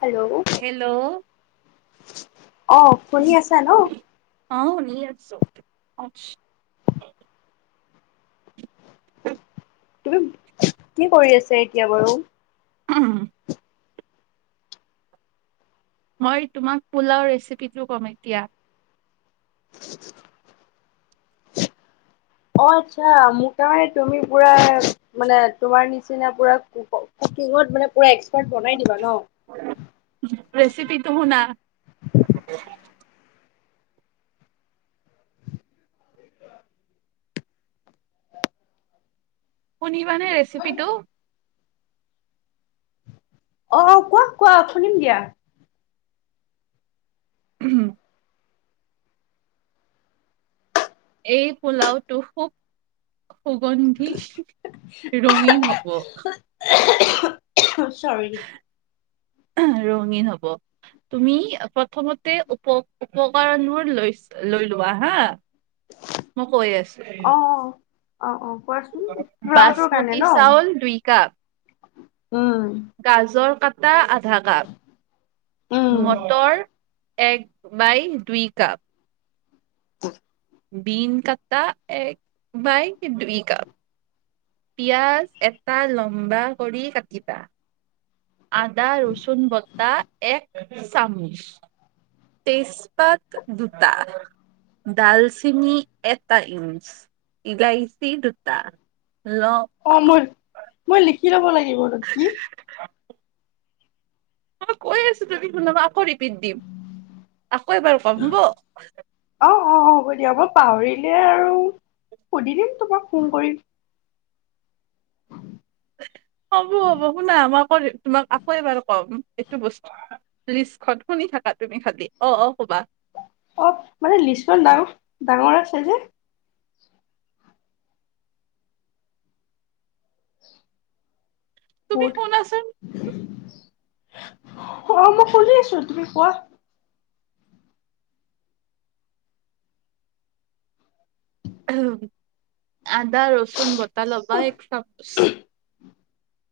Hello! Hello অ শুনি আছা ন? অ শুনি আছো। তুমি কি কৰি আছা এতিয়া বাৰু? উম! মই তোমাক পোলাও ৰেচিপিটো কম এতিয়া। অ আচ্ছা! মোৰ কাৰণে তুমি পুৰা, মানে, তোমাৰ নিচিনা পুৰা কুকিঙত মানে পুৰা এক্সপিৰিয়েঞ্চ ৰেচিপিটো শুনা। শুনিবা নে ৰেচিপি টো? অ'কোৱা কোৱা শুনিম দিয়া। হম! এই পোলাওটো খুব সুগন্ধি ৰঙীন হব। অহ্ অহ্, ‌ চৰি! ৰঙীন হব তুমি প্ৰথমতে উপ, উপকাৰণবোৰ লৈ লৈ লোৱা হা। মই কৈ আছো অ অ অ অ কোৱাচোন পোলাওটোৰ কাৰণে বাচমতি ন চাউল দুই কাপ, উম ‌গাজৰ দুটা আলু উম আধাকাপ মটৰ। এক‌ বাই দুই কাপ উম । বন কটা এক বাই দুই কাপ [unintelligible] পিয়ঁয়াজ এটা লম্বা কৰি কাটিবা। আদা ৰচুন এক চামুচ, তেজপাত দুটা ডালচেনি এটা ইমচ ইলাইচি দুটা। ল অ, মোৰ মই লিখি। লিখি ল'ব লাগিব। এইবৰত কি? মই কৈ আছো যদি কোনবা আকৌ [unintelligible] দিম আকৌ এবাৰ কম হ'ব। অ অ হ'ব দিয়া মই পাহৰিলে আৰু সুধি দিম, তোমাক ফোন কৰিম। হ'ব হ'ব শুনা আমাকৌ তোমাক আকৌ এবাৰ কম, এইটো বস্তু লিষ্টখন শুনি থাকা তুমি খালি অ অ। কবা অ, মানে লিষ্টখন দাম। ডাঙৰ আছে যে। তুমি ক'ত সোনাছোন। অ মই সোনি আছো, তুমি কোৱা। উম । আদা ৰচুন, বতাহ ল'বা এক চামুচ।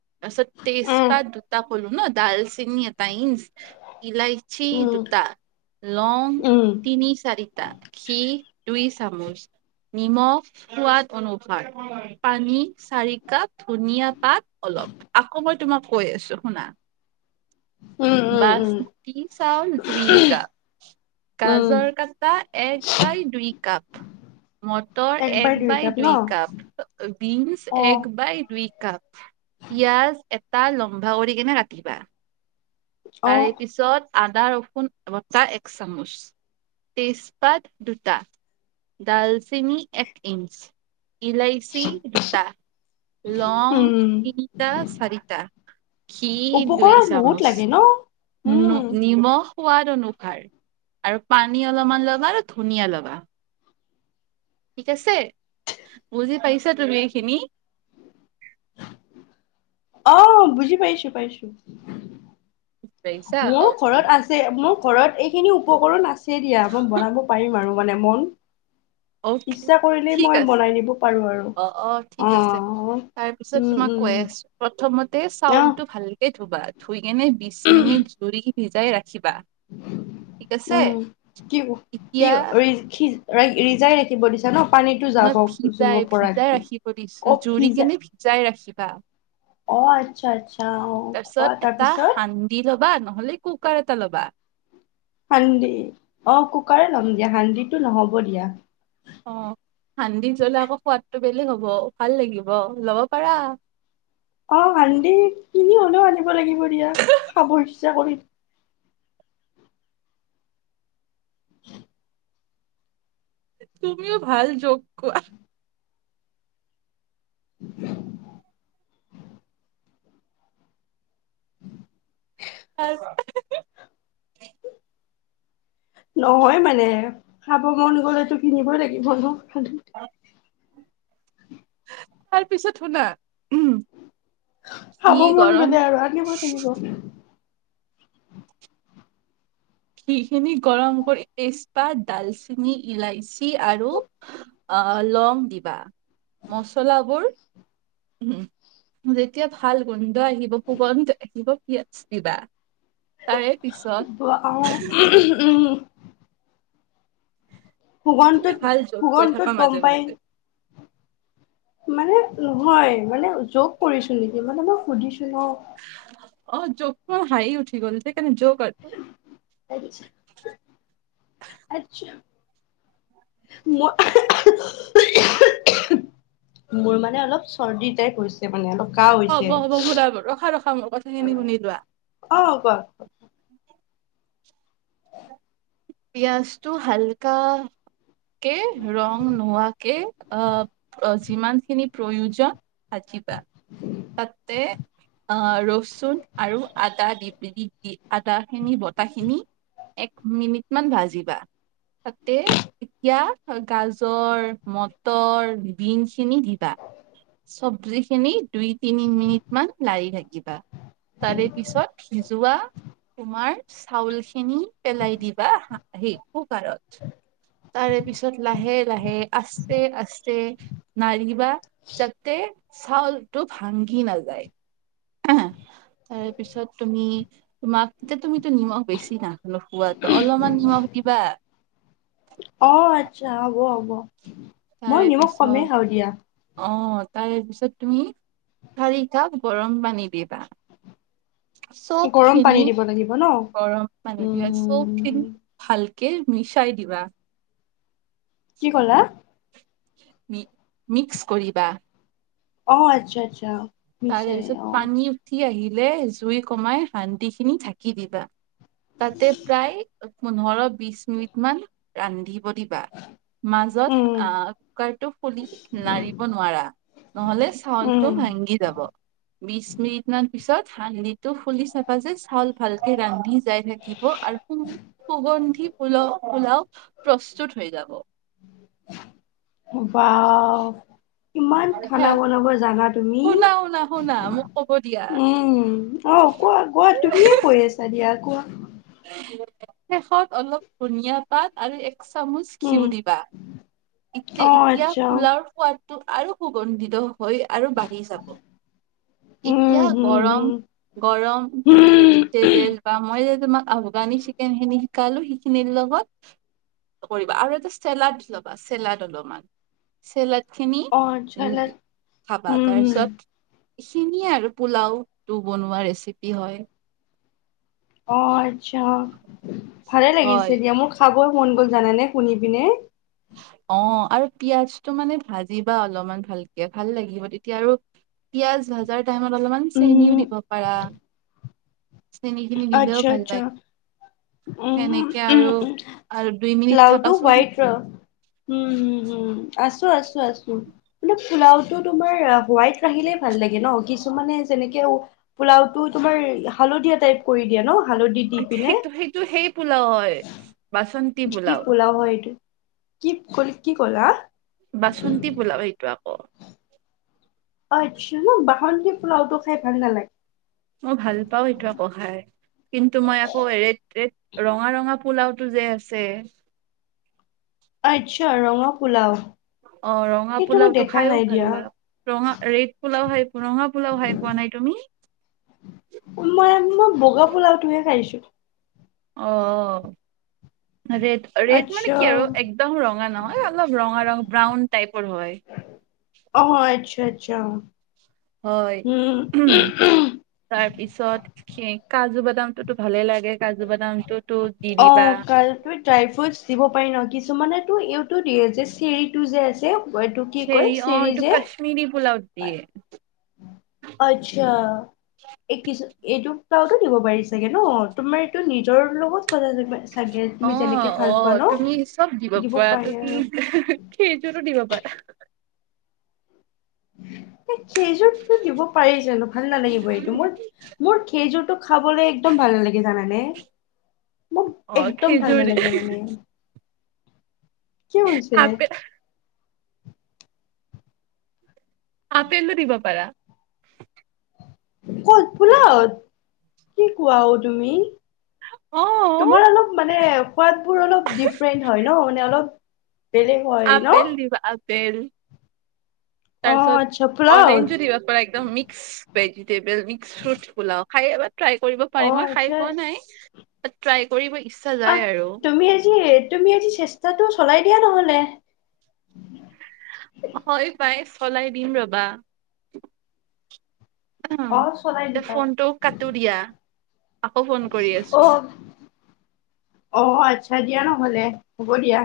তাৰ পাছত, তেইছ উম পাত দুটা। বলো ন ডাল চেঙি [unintelligible] ইলাইচি উম দুটা, লং উম তিনি চাৰিটা খি দুই। চামুচ নিমখ সোৱাদ অনুসাৰ পানী চাৰি কাপ ধুনীয়া পাত অলপ আকৌ মই তোমাক কৈ আছো শুনা উম উম উম বাচমতি চাউল দুই কাপ উম গাজৰ কটা এক বাই দুই কাপ মটৰ এক বাই দুই কাপ বিন্ছ অ এক বাই দুই পিয়াজ এটা লম্বা কৰি কিনে ৰাখিবা অ তাৰে পিছত আদা ৰসুন বটাহ এক চামুচ তেজপাত দুটা ডালচেনি এক ইঞ্চ ইলাইচি দুটা লং উম তিনিটা চাৰিটা ঘি দুই উপকৰণ বহুত চামুচ লাগে ন উম নিমখ সোৱাদ অনুসাৰ আৰু পানী অলপমান ল'বা আৰু ধনীয়া ল'বা টিক আছে বুজি পাইছা তুমি এইখিনি আহ বুজি পাইছো পাইছো পাইছা মোৰ অকে ঘৰত আছে মোক ঘৰত এইখিনি উপকৰণ আছে দিয়া মই বনাব পাৰিম আৰু মানে মন অকে ইচ্ছা কৰিলেই ঠিক মই আছে বনাই দিব পাৰো আৰু অ অ ঠিক আছে তাৰপিছত উম তোমাক উম কৈ আছো প্ৰথমতে চাউল অহ টো ভাল লাগে বা থুই এনেই বিশ মিনিট জৰি সিজাই ৰা উম কি কি এতিয়া ৰিজাই দিব দিছা ন পানীটো যাব নহ জুব ভিজাই ভিজাই পৰাকে ৰাখিব অ দিছো জুৰি ভিজা কেনে ভিজাই ৰাখিব অ অ আচ্ছা আচ্ছা অহ তাৰপিছত খোৱা এটা তাৰপিছত সান্দি ল'বা নহলে কুকাৰ এটা ল'বা সান্দি অ কুকাৰে ল'ম দিয়া সান্দিটো নহ'ব দিয়া অ সান্দি জ্বলা আকৌ সোৱাদটো বেলেগ হব ভাল লাগিব লব পাৰা অ সান্দি কিনি হলেও আনিব লাগিব দিয়া খাব ইচ্ছা কৰি উ তুমিও ভাল যগ কোৱা উ আ হি হি নহয় মানে খাব মন গ'লেটো কিনিবই লাগিব ন অ তাৰ পিছত শুনা উ খাব মন গলে আৰু আনিব লাগিব ঘিখিনি গৰম কৰি তেজপাত ডালচেনি ইলাচি আৰু আহ লং দিবা মচলাবোৰ উম, যেতিয়া ভাল গোন্ধ আহিব, সুগন্ধ আহিব পিয়াজ দিবা। তাৰে পিছত অ উম। তুমি সুগন্ধটোত, ভাল জোক কৈ থাকা সুগন্ধটোত গম মাজে পাই মাজে মানে নহয়, মানে যোগ কৰিছো নেকি?? মানে মই সুধিছো হ অ জগ হাঁহি উঠি গল দে। আত্ছা। মই ওহোঁ, ওহোঁ। মোৰ মানে অলপ চৰ্দিটাইপ হৈছে মানে অলপ কাহ হ'ব হৈছে। হ'ব মোৰ ৰখা ৰখা কথাখিনি শুনি লোৱা অ কোৱা? পিয়াজটো হালকা কে‌ ৰং নোহোৱাকে আহ যিমান খিনি প্ৰয়োজন ভাজিবা। তাতে আ ৰচুন আৰু আদা দি দি দি আদা খিনি বতা খিনি এক মিনিট মান ভাজিবা, তাতে এতিয়া গাজৰ, মটৰ, বিন খিনি দিবা। চব্জি খিনি দুই তিনি মিনিট মান লাৰি থাকিবা তাৰে পিছত সিজোৱা তোমাৰ । চাউল খিনি পেলাই দিবা হা সেই কুকাৰত, তাৰে পিছত লাহে-লাহে আস্তে- আস্তে নাৰিবা যাতে । চাউল । তো ভাংগি নাযায়। অহ তাৰে পিছত তুমি তোমাক এতিয়া তুমিতো নিমখ বেছি না হোৱাতো অলপমান হোৱা বুলি - কিবা । অ আচ্ছা হ'ব-হ'ব। মই তাৰে নিমখ কমেই পিছত খাও দিয়া। অ তাৰে পিছত তুমি চাৰি কাপ গৰম পানী দিবা । চব গৰম পানী খিনি দিব লাগিব ন গৰম মানে [unintelligible] উম খিনি ভালকে কে মিছাই দিবা । কি ক'লা? মি মিক্স কৰিবা । অ' আচ্ছা-আচ্ছা। তাৰে পিছত পানী উঠি আহি - আহিলে জুই কমাই শান্তি খিনি ঢাকি দিবা । তাতে প্ৰায় । পোন্ধৰ, বিশ মিনিট মান ৰান্ধি - অ দিবা মাজত উম আহ কুকাৰটো ফুলি লাৰিব নোৱাৰা নহলে উম চাউলটো ভাংগি বিশ মিনিট মান পিছত হান্দিটো খুলি চাবা যে চাউল ভালকে ৰান্ধি যাই থাকিব আৰু সু-সুগন্ধি পু-পোলাও প্ৰস্তুত হৈ যাব । হোন বাঃ ইমান খানা হে বনাব জানা তুমি, শুনা শুনা শুনা মোক ক'ব দিয়া। উম, অহ কোৱা কোৱা তুমিয়ে কৈ আছা দিয়া কোৱা । শেষত অলপ ধনিয়া পাত আৰু একো দুচামুচ ঘিউ উম, দিবা এতি অ' এতিয়া আচ্ছা পোলাওৰ সোৱাদ। তোক আৰু সুগন্ধিত দিলো হৈ আৰু বাঢ়ি যাব । উম, এতিয়া হুম, হুম। গৰম-গৰম ভেজিটেবল বা মই যে তোমাক- ভগা নি চিকেনখিনি । শিকালো সিখিনিৰ লগত কৰিবা আৰু তাতে চেলাড লবা চেলাড অলপমান চেলাড। খিনি অ' আচ্ছা উম খাবা উম, হুম। তাৰপিছত । এইখিনিয়ে আৰু পোলাও টো বনোৱা ৰেচিপি হয় । অ' আচ্ছা অ' । ভালে হয় লাগিছে দিয়া মোৰ খাবৰ মন গ'ল জানেনে শুনি পিনে । অহ আৰু পিয়াজটো মানে ভাজিবা অলপমান ভালকে ভাল লাগিব তেতিয়া আৰু পিয়াজ ভাজাৰ পিয়াজ টাইমত অলপমান চেনিও উম, দিব পাৰা চেনি খিনি দিলেও আচ্ছা ভাল আচ্ছা লাগে উ সেনেকে উ আৰু উ আৰু দুই মিনিট পোলাওটো থাকাচোন হো উম উম উম আছো আছো আছো তোমাৰ পোলাওতো তোমাৰ হোৱাইট ৰাখিলেই ভাল লাগে ন কি এই মানে যেনেকে পোলাও টো তোমাৰ হালধীয়া টাইপ কৰি দিয়া ন হালধি দি পিনে সেইটো সেইটো সেই পোলাও হয় বাচন কি পোলাও হয় কি টো কি ক'লা বাচন্তি পোলাও সেইটো আকৌ অ আচ্ছা ন বাচন্তি পোলাওটো খাই ভাল নালাগে মই ভাল পাওঁ এইতো খাই কিন্তু মই আকৌ ৰেড ৰেড ৰঙা ৰঙা পোলাওটো যে আছে অ আচ্ছ অ ৰঙা সেইটো মই পোলাও টো দেখা খাইও নাই ভাল দিয়া লাগে ৰঙা ৰেড পোলাও খাই ৰঙা পোলাও খাই পোৱা নাই তুমি মই বগা পোলাওটোহে খাইছো আহ ৰেড ৰেড মানে আচ্ছা কি আৰু একদম ৰঙা নহয় অলপ ৰঙা ৰং ব্ৰাউন টাইপ। অছ [unintelligible] আচ্ আচ্ছা [unintelligible] হয় উম, তাৰ পিছত কাজু বাদাম। দামটোতো ভালে লাগে। কাজু বাদামটোতো দি অ দিবা কাল ড্ৰাই ফ্ৰুট দিব পাৰি ন কি। কিছুমানে এইটো দিয়ে, যে চেৰিটো যে আছে। এইটো কি কয় চেৰি অ, এইটো যে কাশ্মিৰি পোলাও ত দিয়ে। আচ্ছা। এইটো পোলাও তো দিব পাৰি চাগে ন, তোমাৰ এইটো নিজৰ লগত কৰা যেনিবা। অ অ তুমি চব দিব পাৰা, পাৰি আৰু তুমি সেইযোৰতো দিব পাৰা। থে উম। খেইযোৰটো দিব পাৰি জানো, ভাল নালাগিব এইটো মই মোৰ খেযোৰতোক। খাবলৈ একদম ভাল লাগে জানানে। মোক অ একদম ভাল খেজুৰ নালাগে মানে। কিয় হৈছে। আপেল আপেলো দিবা পাৰা। কত ফুলত কি কোৱা অ, তুমি। অ তোমাৰ অলপ মানে সোৱাদ বোৰ অলপ ডিফাৰেন্ট হয় ন, মানে অলপ। বেলেগ হয় ন। বেল। অ তাৰপছত আচ্ছা পোলাও অৰেঞ্জো দিব পাৰা, একদম mix. Vegetable mix fruit pulao খাইবাৰ। ট্ৰাই কৰিব অ পাৰিম, মই খাই আচ্ছা পোৱা নাই। ট্ৰাই কৰিবি। আহ তুমি আজি, তুমি আজি চেষ্টাটো চলাই। দিয়া নহ'লে। হয় পাই, চলাই দিম ৰবা। উম, অ চলাই দিবা ফোনটোও কাটো দিয়া। আকৌ ফোন কৰি অ আছো অ আ' দিয়া নহলে হ'ব দিয়া।